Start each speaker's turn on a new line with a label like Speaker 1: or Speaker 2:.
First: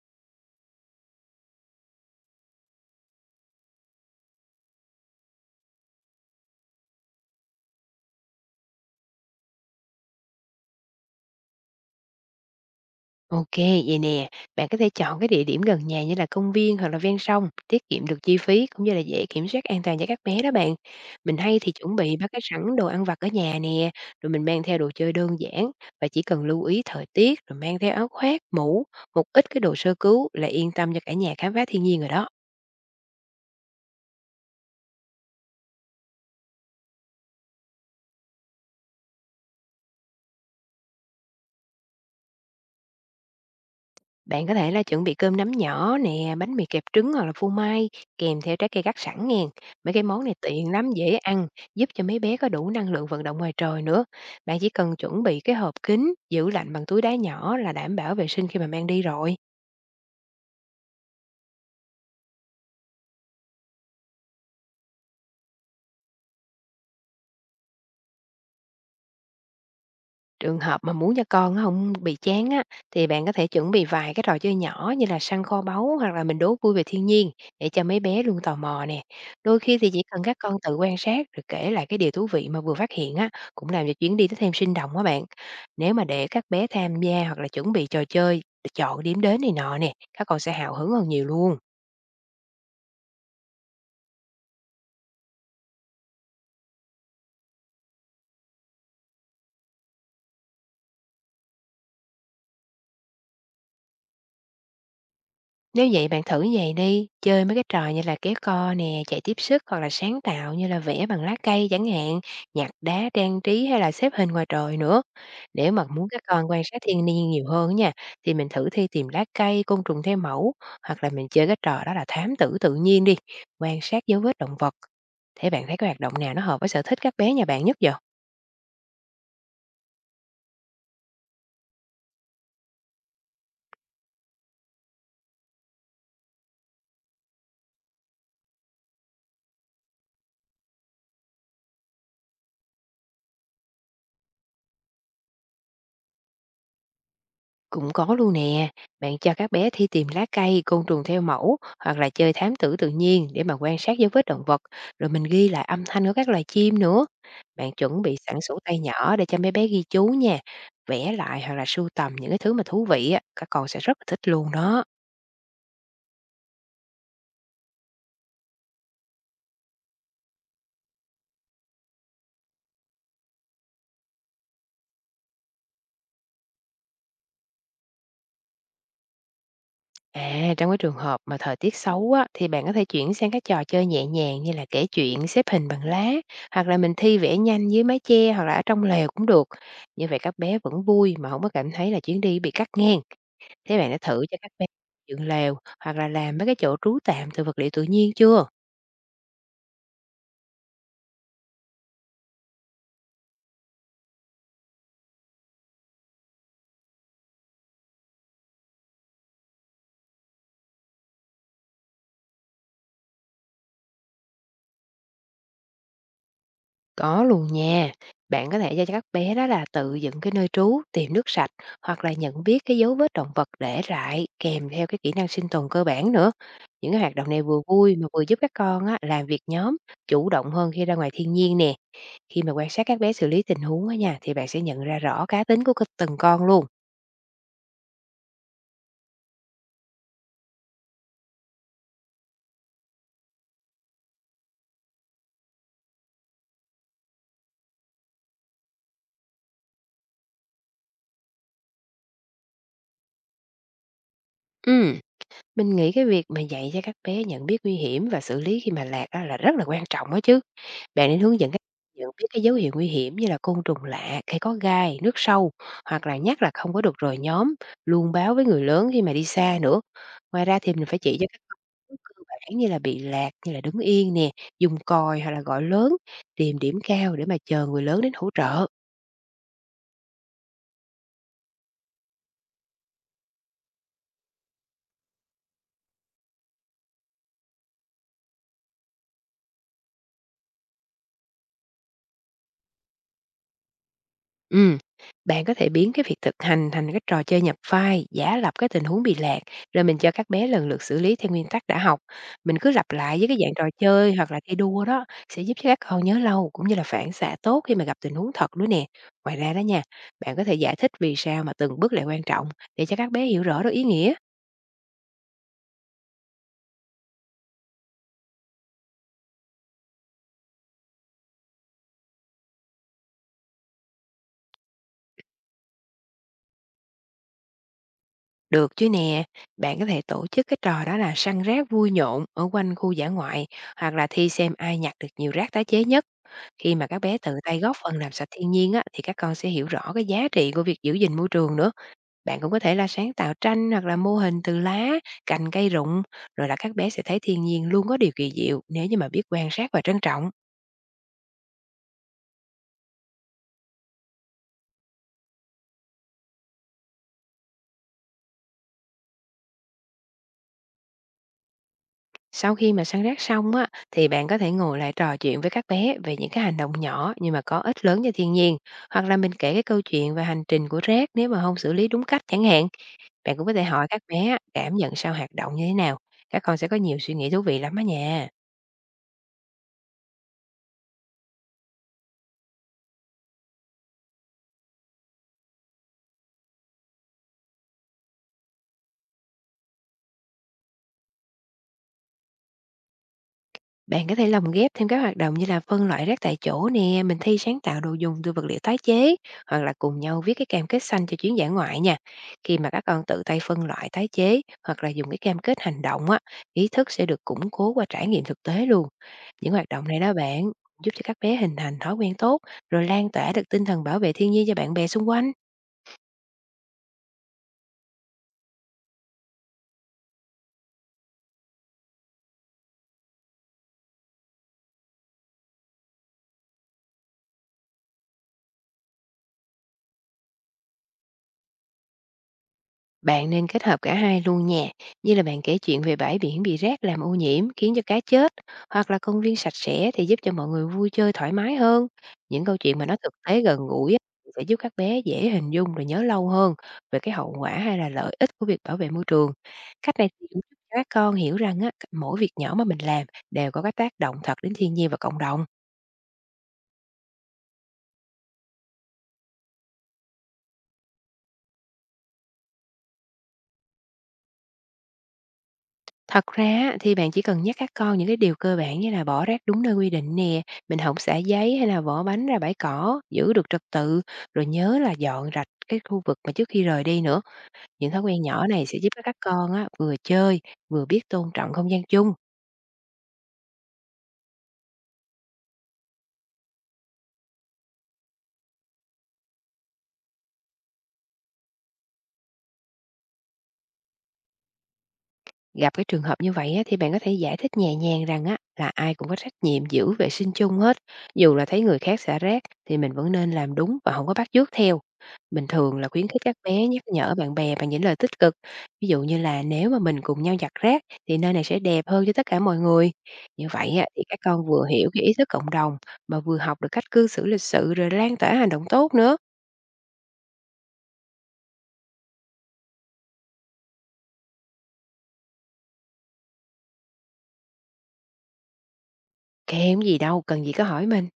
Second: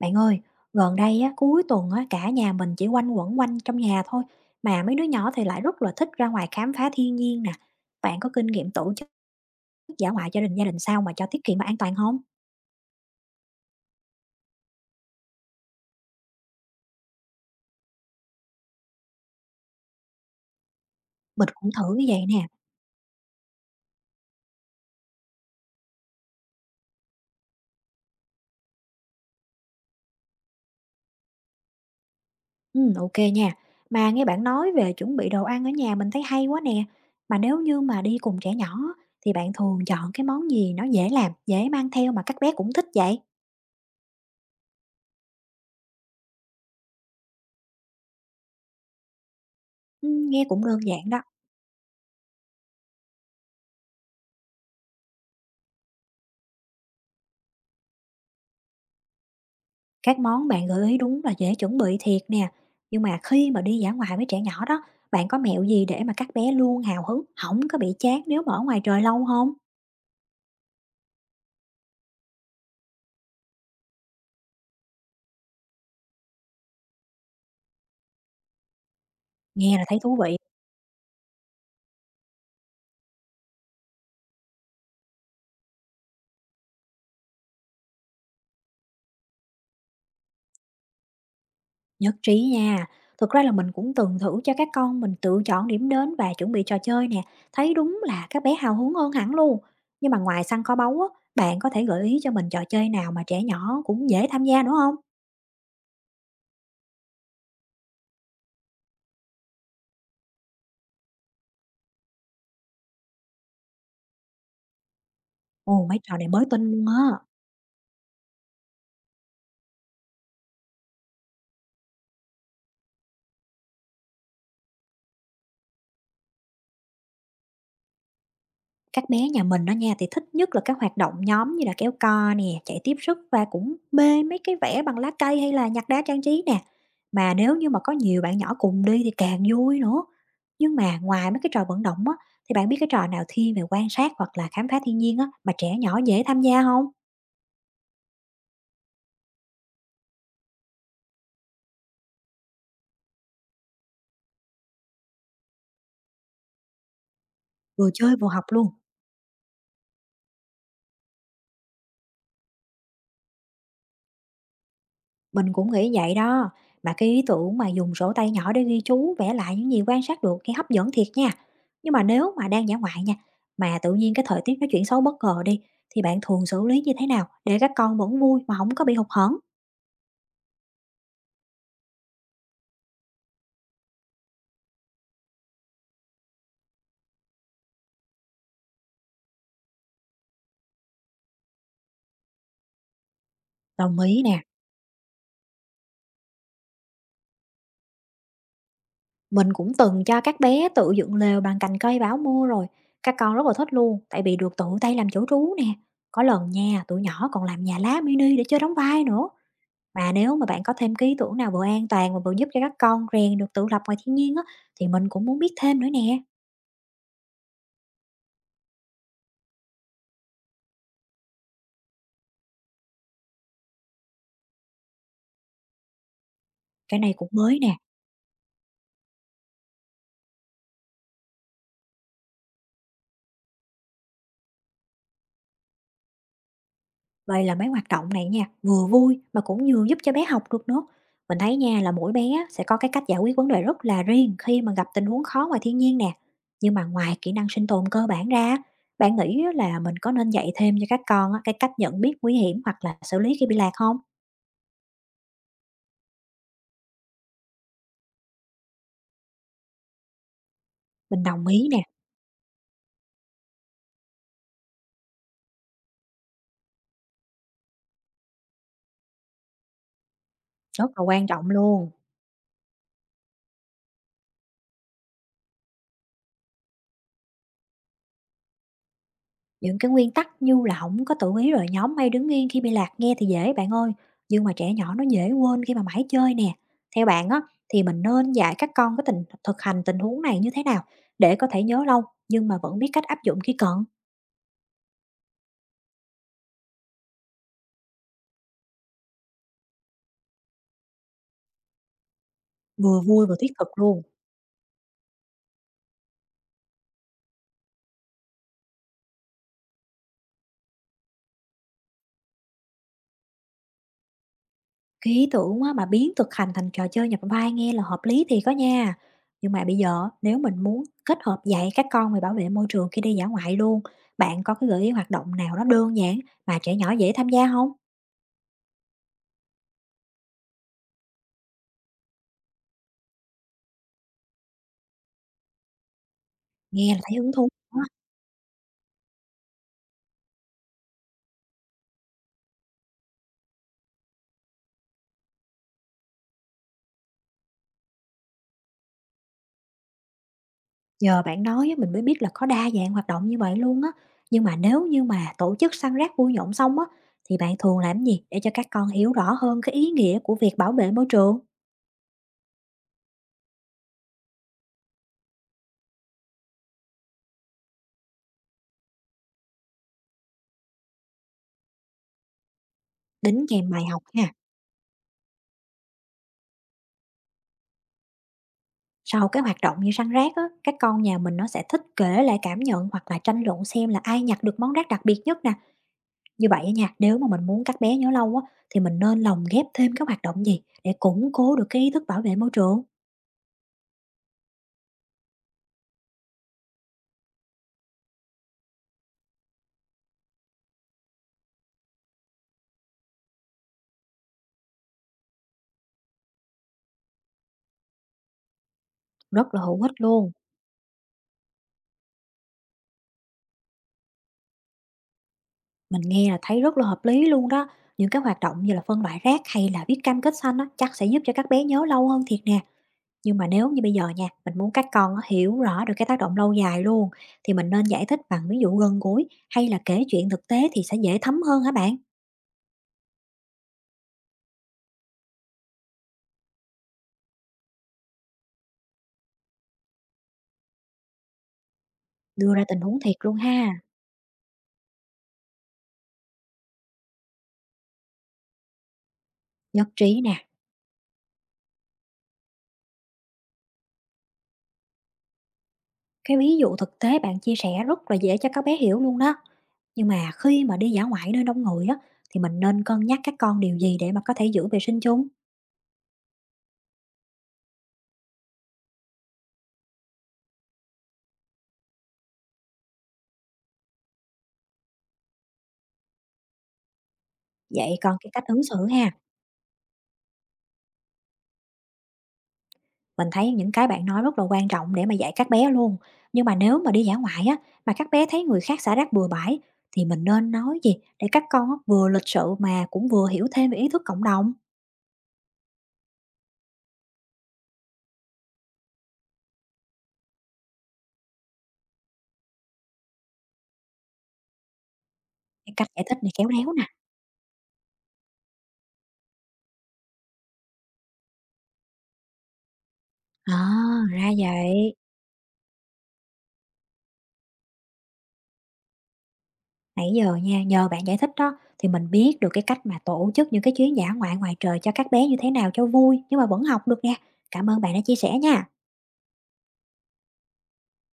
Speaker 1: Bạn ơi, gần đây á, cuối tuần á, cả nhà mình chỉ quanh quẩn quanh trong nhà thôi, mà mấy đứa nhỏ thì lại rất là thích ra ngoài khám phá thiên nhiên nè. Bạn có kinh nghiệm tổ chức dã ngoại cho gia đình sao mà cho tiết kiệm và an toàn không?
Speaker 2: OK, vậy nè, bạn có thể chọn cái địa điểm gần nhà như là công viên hoặc là ven sông, tiết kiệm được chi phí cũng như là dễ kiểm soát an toàn cho các bé đó bạn. Mình
Speaker 1: Mình
Speaker 2: hay
Speaker 1: cũng
Speaker 2: thì
Speaker 1: thử
Speaker 2: chuẩn
Speaker 1: như
Speaker 2: bị ba
Speaker 1: vậy
Speaker 2: cái
Speaker 1: nè.
Speaker 2: sẵn đồ ăn vặt ở nhà nè, rồi mình mang theo đồ chơi đơn giản và chỉ cần lưu ý thời tiết rồi mang theo áo khoác, mũ, một ít cái đồ sơ cứu là yên tâm cho cả nhà khám phá thiên nhiên rồi đó.
Speaker 1: Ừ, ok nha. Mà nghe bạn nói về chuẩn bị đồ ăn ở nhà mình thấy hay quá nè. Mà nếu như mà đi cùng trẻ nhỏ thì bạn thường chọn cái món gì nó dễ làm, dễ mang theo mà các bé cũng thích vậy?
Speaker 2: Bạn có thể là chuẩn bị cơm nắm nhỏ nè, bánh mì kẹp trứng hoặc là phô mai kèm theo trái cây cắt sẵn nghen. Mấy cái
Speaker 1: Ừ,
Speaker 2: món này
Speaker 1: nghe cũng
Speaker 2: tiện
Speaker 1: đơn
Speaker 2: lắm,
Speaker 1: giản
Speaker 2: dễ
Speaker 1: đó.
Speaker 2: ăn, giúp cho mấy bé có đủ năng lượng vận động ngoài trời nữa. Bạn chỉ cần chuẩn bị cái hộp kính, giữ lạnh bằng túi đá nhỏ là đảm bảo vệ sinh khi mà mang đi rồi.
Speaker 1: Các món bạn gợi ý đúng là dễ chuẩn bị thiệt nè, nhưng mà khi mà đi dã ngoại với trẻ nhỏ đó, bạn có mẹo gì để mà các bé luôn hào hứng, không có bị chán nếu mà ở ngoài trời lâu không?
Speaker 2: Trường hợp mà muốn cho con nó không bị chán á, thì bạn có thể chuẩn bị vài cái trò chơi nhỏ như là săn kho báu hoặc là mình đố vui về thiên nhiên để cho mấy bé luôn tò mò nè. Đôi khi
Speaker 1: Nghe là
Speaker 2: thì
Speaker 1: thấy
Speaker 2: chỉ
Speaker 1: thú
Speaker 2: cần các
Speaker 1: vị,
Speaker 2: con tự quan sát rồi kể lại cái điều thú vị mà vừa phát hiện á, cũng làm cho chuyến đi nó thêm sinh động á bạn. Nếu mà để các bé tham gia hoặc là chuẩn bị trò chơi, chọn điểm đến này nọ nè, các con sẽ hào hứng hơn nhiều luôn.
Speaker 1: nhất trí nha. Thực ra là mình cũng từng thử cho các con mình tự chọn điểm đến và chuẩn bị trò chơi nè, thấy đúng là các bé hào hứng hơn hẳn luôn. Nhưng mà ngoài săn kho báu á, bạn có thể gợi ý cho mình trò chơi nào mà trẻ nhỏ cũng dễ tham gia nữa không?
Speaker 2: Nếu vậy bạn thử vậy đi, chơi mấy cái trò như là kéo co nè, chạy tiếp sức hoặc là sáng tạo như là vẽ bằng lá cây chẳng hạn, nhặt đá trang trí hay là xếp hình ngoài trời nữa. Nếu mà
Speaker 1: Ồ, mấy
Speaker 2: muốn
Speaker 1: trò
Speaker 2: các
Speaker 1: này mới
Speaker 2: con quan
Speaker 1: tinh
Speaker 2: sát
Speaker 1: luôn
Speaker 2: thiên
Speaker 1: á.
Speaker 2: nhiên nhiều hơn á nha, thì mình thử thi tìm lá cây, côn trùng theo mẫu, hoặc là mình chơi cái trò đó là thám tử tự nhiên đi, quan sát dấu vết động vật. Thế bạn thấy cái hoạt động nào nó hợp với sở thích các bé nhà bạn nhất vậy?
Speaker 1: Các bé nhà mình đó nha thì thích nhất là các hoạt động nhóm như là kéo co nè, chạy tiếp sức và cũng mê mấy cái vẽ bằng lá cây hay là nhặt đá trang trí nè. Mà nếu như mà có nhiều bạn nhỏ cùng đi thì càng vui nữa. Nhưng mà ngoài mấy cái trò vận động á, thì bạn biết cái trò nào thiên về quan sát hoặc là khám phá thiên nhiên á, mà trẻ nhỏ dễ tham gia không?
Speaker 2: Cũng có luôn nè, bạn cho các bé thi tìm lá cây, côn trùng theo mẫu hoặc là chơi thám tử tự nhiên để mà quan sát dấu vết động vật, rồi mình ghi lại âm thanh của các loài chim nữa. Bạn
Speaker 1: Vừa
Speaker 2: chuẩn bị
Speaker 1: chơi vừa
Speaker 2: sẵn
Speaker 1: học
Speaker 2: sổ
Speaker 1: luôn.
Speaker 2: tay nhỏ để cho mấy bé ghi chú nha, vẽ lại hoặc là sưu tầm những cái thứ mà thú vị á, các con sẽ rất là thích luôn đó.
Speaker 1: Mình cũng nghĩ vậy đó, mà cái ý tưởng mà dùng sổ tay nhỏ để ghi chú, vẽ lại những gì quan sát được nghe hấp dẫn thiệt nha. Nhưng mà nếu mà đang dã ngoại nha, mà tự nhiên cái thời tiết nó chuyển xấu bất ngờ đi, thì bạn thường xử lý như thế nào để các con vẫn vui mà không có bị hụt hẫng?
Speaker 2: À, trong cái trường hợp mà thời tiết xấu á, thì bạn có thể chuyển sang các trò chơi nhẹ nhàng như là kể chuyện, xếp hình bằng lá, hoặc là mình thi vẽ nhanh dưới mái che hoặc là ở trong lều cũng được. Như vậy các bé vẫn vui mà không có cảm thấy là chuyến đi bị cắt ngang. Thế bạn đã
Speaker 1: Đồng ý
Speaker 2: thử cho
Speaker 1: nè.
Speaker 2: các bé dựng lều hoặc là làm mấy cái chỗ trú tạm từ vật liệu tự nhiên chưa?
Speaker 1: Mình cũng từng cho các bé tự dựng lều bằng cành cây bão mưa rồi, các con rất là thích luôn, tại vì được tự tay làm chỗ trú nè. Có lần nha, tụi nhỏ còn làm nhà lá mini để chơi đóng vai nữa. Mà nếu mà bạn có thêm cái ý tưởng nào vừa an toàn mà vừa giúp cho các con rèn được tự lập ngoài thiên nhiên á, thì mình cũng muốn biết thêm nữa nè.
Speaker 2: Có luôn nha. Bạn có thể cho các bé đó là tự dựng cái nơi trú, tìm nước sạch hoặc là nhận biết cái dấu vết động vật để lại kèm theo cái kỹ năng sinh tồn cơ bản nữa. Những cái
Speaker 1: Cái
Speaker 2: hoạt
Speaker 1: này cũng
Speaker 2: động này
Speaker 1: mới
Speaker 2: vừa
Speaker 1: nè.
Speaker 2: vui mà vừa giúp các con á, làm việc nhóm, chủ động hơn khi ra ngoài thiên nhiên nè. Khi mà quan sát các bé xử lý tình huống á nha, thì bạn sẽ nhận ra rõ cá tính của từng con luôn.
Speaker 1: Vậy là mấy hoạt động này nha, vừa vui mà cũng vừa giúp cho bé học được nữa. Mình thấy nha là mỗi bé sẽ có cái cách giải quyết vấn đề rất là riêng khi mà gặp tình huống khó ngoài thiên nhiên nè. Nhưng mà ngoài kỹ năng sinh tồn cơ bản ra, bạn nghĩ á là mình có nên dạy thêm cho các con á, cái cách nhận biết nguy hiểm hoặc là xử lý khi bị lạc không?
Speaker 2: Ừ. Mình nghĩ cái việc mà dạy cho các bé nhận biết nguy hiểm và xử lý khi mà lạc á là rất là quan trọng đó chứ. Bạn nên
Speaker 1: Mình
Speaker 2: hướng
Speaker 1: đồng
Speaker 2: dẫn các
Speaker 1: ý nè,
Speaker 2: nhận biết cái dấu hiệu nguy hiểm như là côn trùng lạ, cây có gai, nước sâu hoặc là nhắc là không có được rồi nhóm, luôn báo với người lớn khi mà đi xa nữa. Ngoài ra thì mình
Speaker 1: rất
Speaker 2: phải
Speaker 1: là
Speaker 2: chỉ cho
Speaker 1: quan
Speaker 2: các
Speaker 1: trọng
Speaker 2: con
Speaker 1: luôn.
Speaker 2: bước cơ bản như là bị lạc, như là đứng yên nè, dùng còi hoặc là gọi lớn, tìm điểm cao để mà chờ người lớn đến hỗ trợ.
Speaker 1: Những cái nguyên tắc như là không có tự ý rồi nhóm hay đứng yên khi bị lạc nghe thì dễ bạn ơi, nhưng mà trẻ nhỏ nó dễ quên khi mà mãi chơi nè. Theo bạn á, thì mình nên dạy các con cái tình thực hành tình huống này như thế nào để có thể nhớ lâu nhưng mà vẫn biết cách áp dụng khi cần,
Speaker 2: Ừm, Bạn có thể biến cái việc thực hành thành cái trò chơi nhập vai, giả lập cái tình huống bị lạc, rồi mình cho các bé lần lượt xử lý theo nguyên tắc đã học. Mình cứ lặp
Speaker 1: vừa
Speaker 2: lại
Speaker 1: vui
Speaker 2: với
Speaker 1: vừa
Speaker 2: cái dạng
Speaker 1: thiết
Speaker 2: trò
Speaker 1: thực luôn.
Speaker 2: chơi hoặc là thi đua đó sẽ giúp cho các con nhớ lâu cũng như là phản xạ tốt khi mà gặp tình huống thật nữa nè. Ngoài ra đó nha, bạn có thể giải thích vì sao mà từng bước lại quan trọng để cho các bé hiểu rõ được ý nghĩa.
Speaker 1: Cái ý tưởng á, mà biến thực hành thành trò chơi nhập vai nghe là hợp lý thì có nha. Nhưng mà bây giờ nếu mình muốn kết hợp dạy các con về bảo vệ môi trường khi đi dã ngoại luôn, bạn có cái gợi ý hoạt động nào nó đơn giản mà trẻ nhỏ dễ tham gia không?
Speaker 2: Được chứ nè, bạn có thể tổ chức cái trò đó là săn rác vui nhộn ở quanh khu dã ngoại hoặc là thi xem ai nhặt được nhiều rác tái chế nhất. Khi mà
Speaker 1: Nghe
Speaker 2: các
Speaker 1: là
Speaker 2: bé
Speaker 1: thấy hứng
Speaker 2: tự
Speaker 1: thú
Speaker 2: tay góp
Speaker 1: quá,
Speaker 2: phần làm sạch thiên nhiên á, thì các con sẽ hiểu rõ cái giá trị của việc giữ gìn môi trường nữa. Bạn cũng có thể là sáng tạo tranh hoặc là mô hình từ lá, cành cây rụng, rồi là các bé sẽ thấy thiên nhiên luôn có điều kỳ diệu nếu như mà biết quan sát và trân trọng.
Speaker 1: nhờ bạn nói á mình mới biết là có đa dạng hoạt động như vậy luôn á. Nhưng mà nếu như mà tổ chức săn rác vui nhộn xong á, thì bạn thường làm gì để cho các con hiểu rõ hơn cái ý nghĩa của việc bảo vệ môi trường?
Speaker 2: Sau khi mà săn rác xong á, thì bạn có thể ngồi lại trò chuyện với các bé về những cái hành động nhỏ nhưng mà có ích lớn cho thiên nhiên. Hoặc là mình kể cái câu chuyện về hành trình của rác nếu mà không xử lý đúng cách chẳng hạn. Bạn cũng
Speaker 1: Đính
Speaker 2: có thể
Speaker 1: kèm bài
Speaker 2: hỏi các
Speaker 1: học
Speaker 2: bé
Speaker 1: ha.
Speaker 2: á, cảm nhận sau hoạt động như thế nào. Các con sẽ có nhiều suy nghĩ thú vị lắm á nha.
Speaker 1: Sau cái hoạt động như săn rác á, các con nhà mình nó sẽ thích kể lại cảm nhận hoặc là tranh luận xem là ai nhặt được món rác đặc biệt nhất nè. Như vậy á nha, nếu mà mình muốn các bé nhớ lâu á, thì mình nên lồng ghép thêm các hoạt động gì để củng cố được cái ý thức bảo vệ môi trường?
Speaker 2: Bạn có thể lồng ghép thêm các hoạt động như là phân loại rác tại chỗ nè, mình thi sáng tạo đồ dùng từ vật liệu tái chế hoặc là cùng nhau viết cái cam kết xanh cho chuyến dã ngoại nha. Khi mà các con tự tay phân loại tái chế hoặc là dùng cái cam kết hành động á, ý thức sẽ được củng cố qua trải nghiệm thực tế luôn. Những
Speaker 1: Rất là
Speaker 2: hoạt
Speaker 1: hữu
Speaker 2: động này
Speaker 1: ích
Speaker 2: đó
Speaker 1: luôn.
Speaker 2: bạn giúp cho các bé hình thành thói quen tốt rồi lan tỏa được tinh thần bảo vệ thiên nhiên cho bạn bè xung quanh.
Speaker 1: Mình nghe là thấy rất là hợp lý luôn đó. Những cái hoạt động như là phân loại rác hay là viết cam kết xanh á, chắc sẽ giúp cho các bé nhớ lâu hơn thiệt nè. Nhưng mà nếu như bây giờ nha, mình muốn các con á, hiểu rõ được cái tác động lâu dài luôn, thì mình nên giải thích bằng ví dụ gần gũi hay là kể chuyện thực tế thì sẽ dễ thấm hơn hả bạn?
Speaker 2: Bạn nên kết hợp cả hai luôn nha, như là bạn kể chuyện về bãi biển bị rác làm ô nhiễm khiến cho cá chết, hoặc là công viên sạch sẽ thì giúp cho mọi người vui chơi thoải mái hơn. Những
Speaker 1: Đưa
Speaker 2: câu
Speaker 1: ra
Speaker 2: chuyện
Speaker 1: tình
Speaker 2: mà nó
Speaker 1: huống
Speaker 2: thực
Speaker 1: thiệt luôn
Speaker 2: tế gần
Speaker 1: ha.
Speaker 2: gũi á, sẽ giúp các bé dễ hình dung rồi nhớ lâu hơn về cái hậu quả hay là lợi ích của việc bảo vệ môi trường.
Speaker 1: Nhất
Speaker 2: Cách này
Speaker 1: trí
Speaker 2: thì cũng
Speaker 1: nè,
Speaker 2: giúp các con hiểu rằng á, mỗi việc nhỏ mà mình làm đều có cái tác động thật đến thiên nhiên và cộng đồng.
Speaker 1: cái ví dụ thực tế bạn chia sẻ rất là dễ cho các bé hiểu luôn đó. Nhưng mà khi mà đi dã ngoại nơi đông người á, thì mình nên cân nhắc các con điều gì để mà có thể giữ vệ sinh chung?
Speaker 2: Thật ra á, thì bạn chỉ cần nhắc các con những cái điều cơ bản như là bỏ rác đúng nơi quy định nè, mình không xả giấy hay là vỏ bánh ra bãi cỏ, giữ được trật tự, rồi nhớ là dọn rạch cái khu vực mà trước khi rời đi nữa.
Speaker 1: Dạy
Speaker 2: Những thói
Speaker 1: con
Speaker 2: quen
Speaker 1: cái cách
Speaker 2: nhỏ
Speaker 1: ứng
Speaker 2: này
Speaker 1: xử
Speaker 2: sẽ giúp cho
Speaker 1: ha.
Speaker 2: các con á, vừa chơi, vừa biết tôn trọng không gian chung.
Speaker 1: Mình thấy những cái bạn nói rất là quan trọng để mà dạy các bé luôn. Nhưng mà nếu mà đi dã ngoại á, mà các bé thấy người khác xả rác bừa bãi thì mình nên nói gì để các con á, vừa lịch sự mà cũng vừa hiểu thêm về ý thức cộng đồng.
Speaker 2: Gặp cái trường hợp như vậy á, thì bạn có thể giải thích nhẹ nhàng rằng á, là ai cũng có trách nhiệm giữ vệ sinh chung hết. Dù là thấy người khác xả rác thì mình vẫn nên làm đúng và không có bắt chước theo. Bình
Speaker 1: Cái
Speaker 2: thường là
Speaker 1: cách giải
Speaker 2: khuyến
Speaker 1: thích
Speaker 2: khích
Speaker 1: này
Speaker 2: các
Speaker 1: khéo
Speaker 2: bé
Speaker 1: léo
Speaker 2: nhắc
Speaker 1: nè.
Speaker 2: nhở bạn bè bằng những lời tích cực. Ví dụ như là nếu mà mình cùng nhau giặt rác thì nơi này sẽ đẹp hơn cho tất cả mọi người. Như
Speaker 1: À,
Speaker 2: vậy á, thì các
Speaker 1: ra
Speaker 2: con vừa hiểu
Speaker 1: vậy.
Speaker 2: cái ý thức cộng đồng mà vừa học được cách cư xử lịch sự rồi lan tỏa hành động tốt nữa.
Speaker 1: Nãy giờ nha, nhờ bạn giải thích đó thì mình biết được cái cách mà tổ chức những cái chuyến dã ngoại ngoài trời cho các bé như thế nào cho vui nhưng mà vẫn học được nè. Cảm ơn bạn đã chia sẻ nha.
Speaker 2: Kèm gì đâu, cần gì có hỏi mình.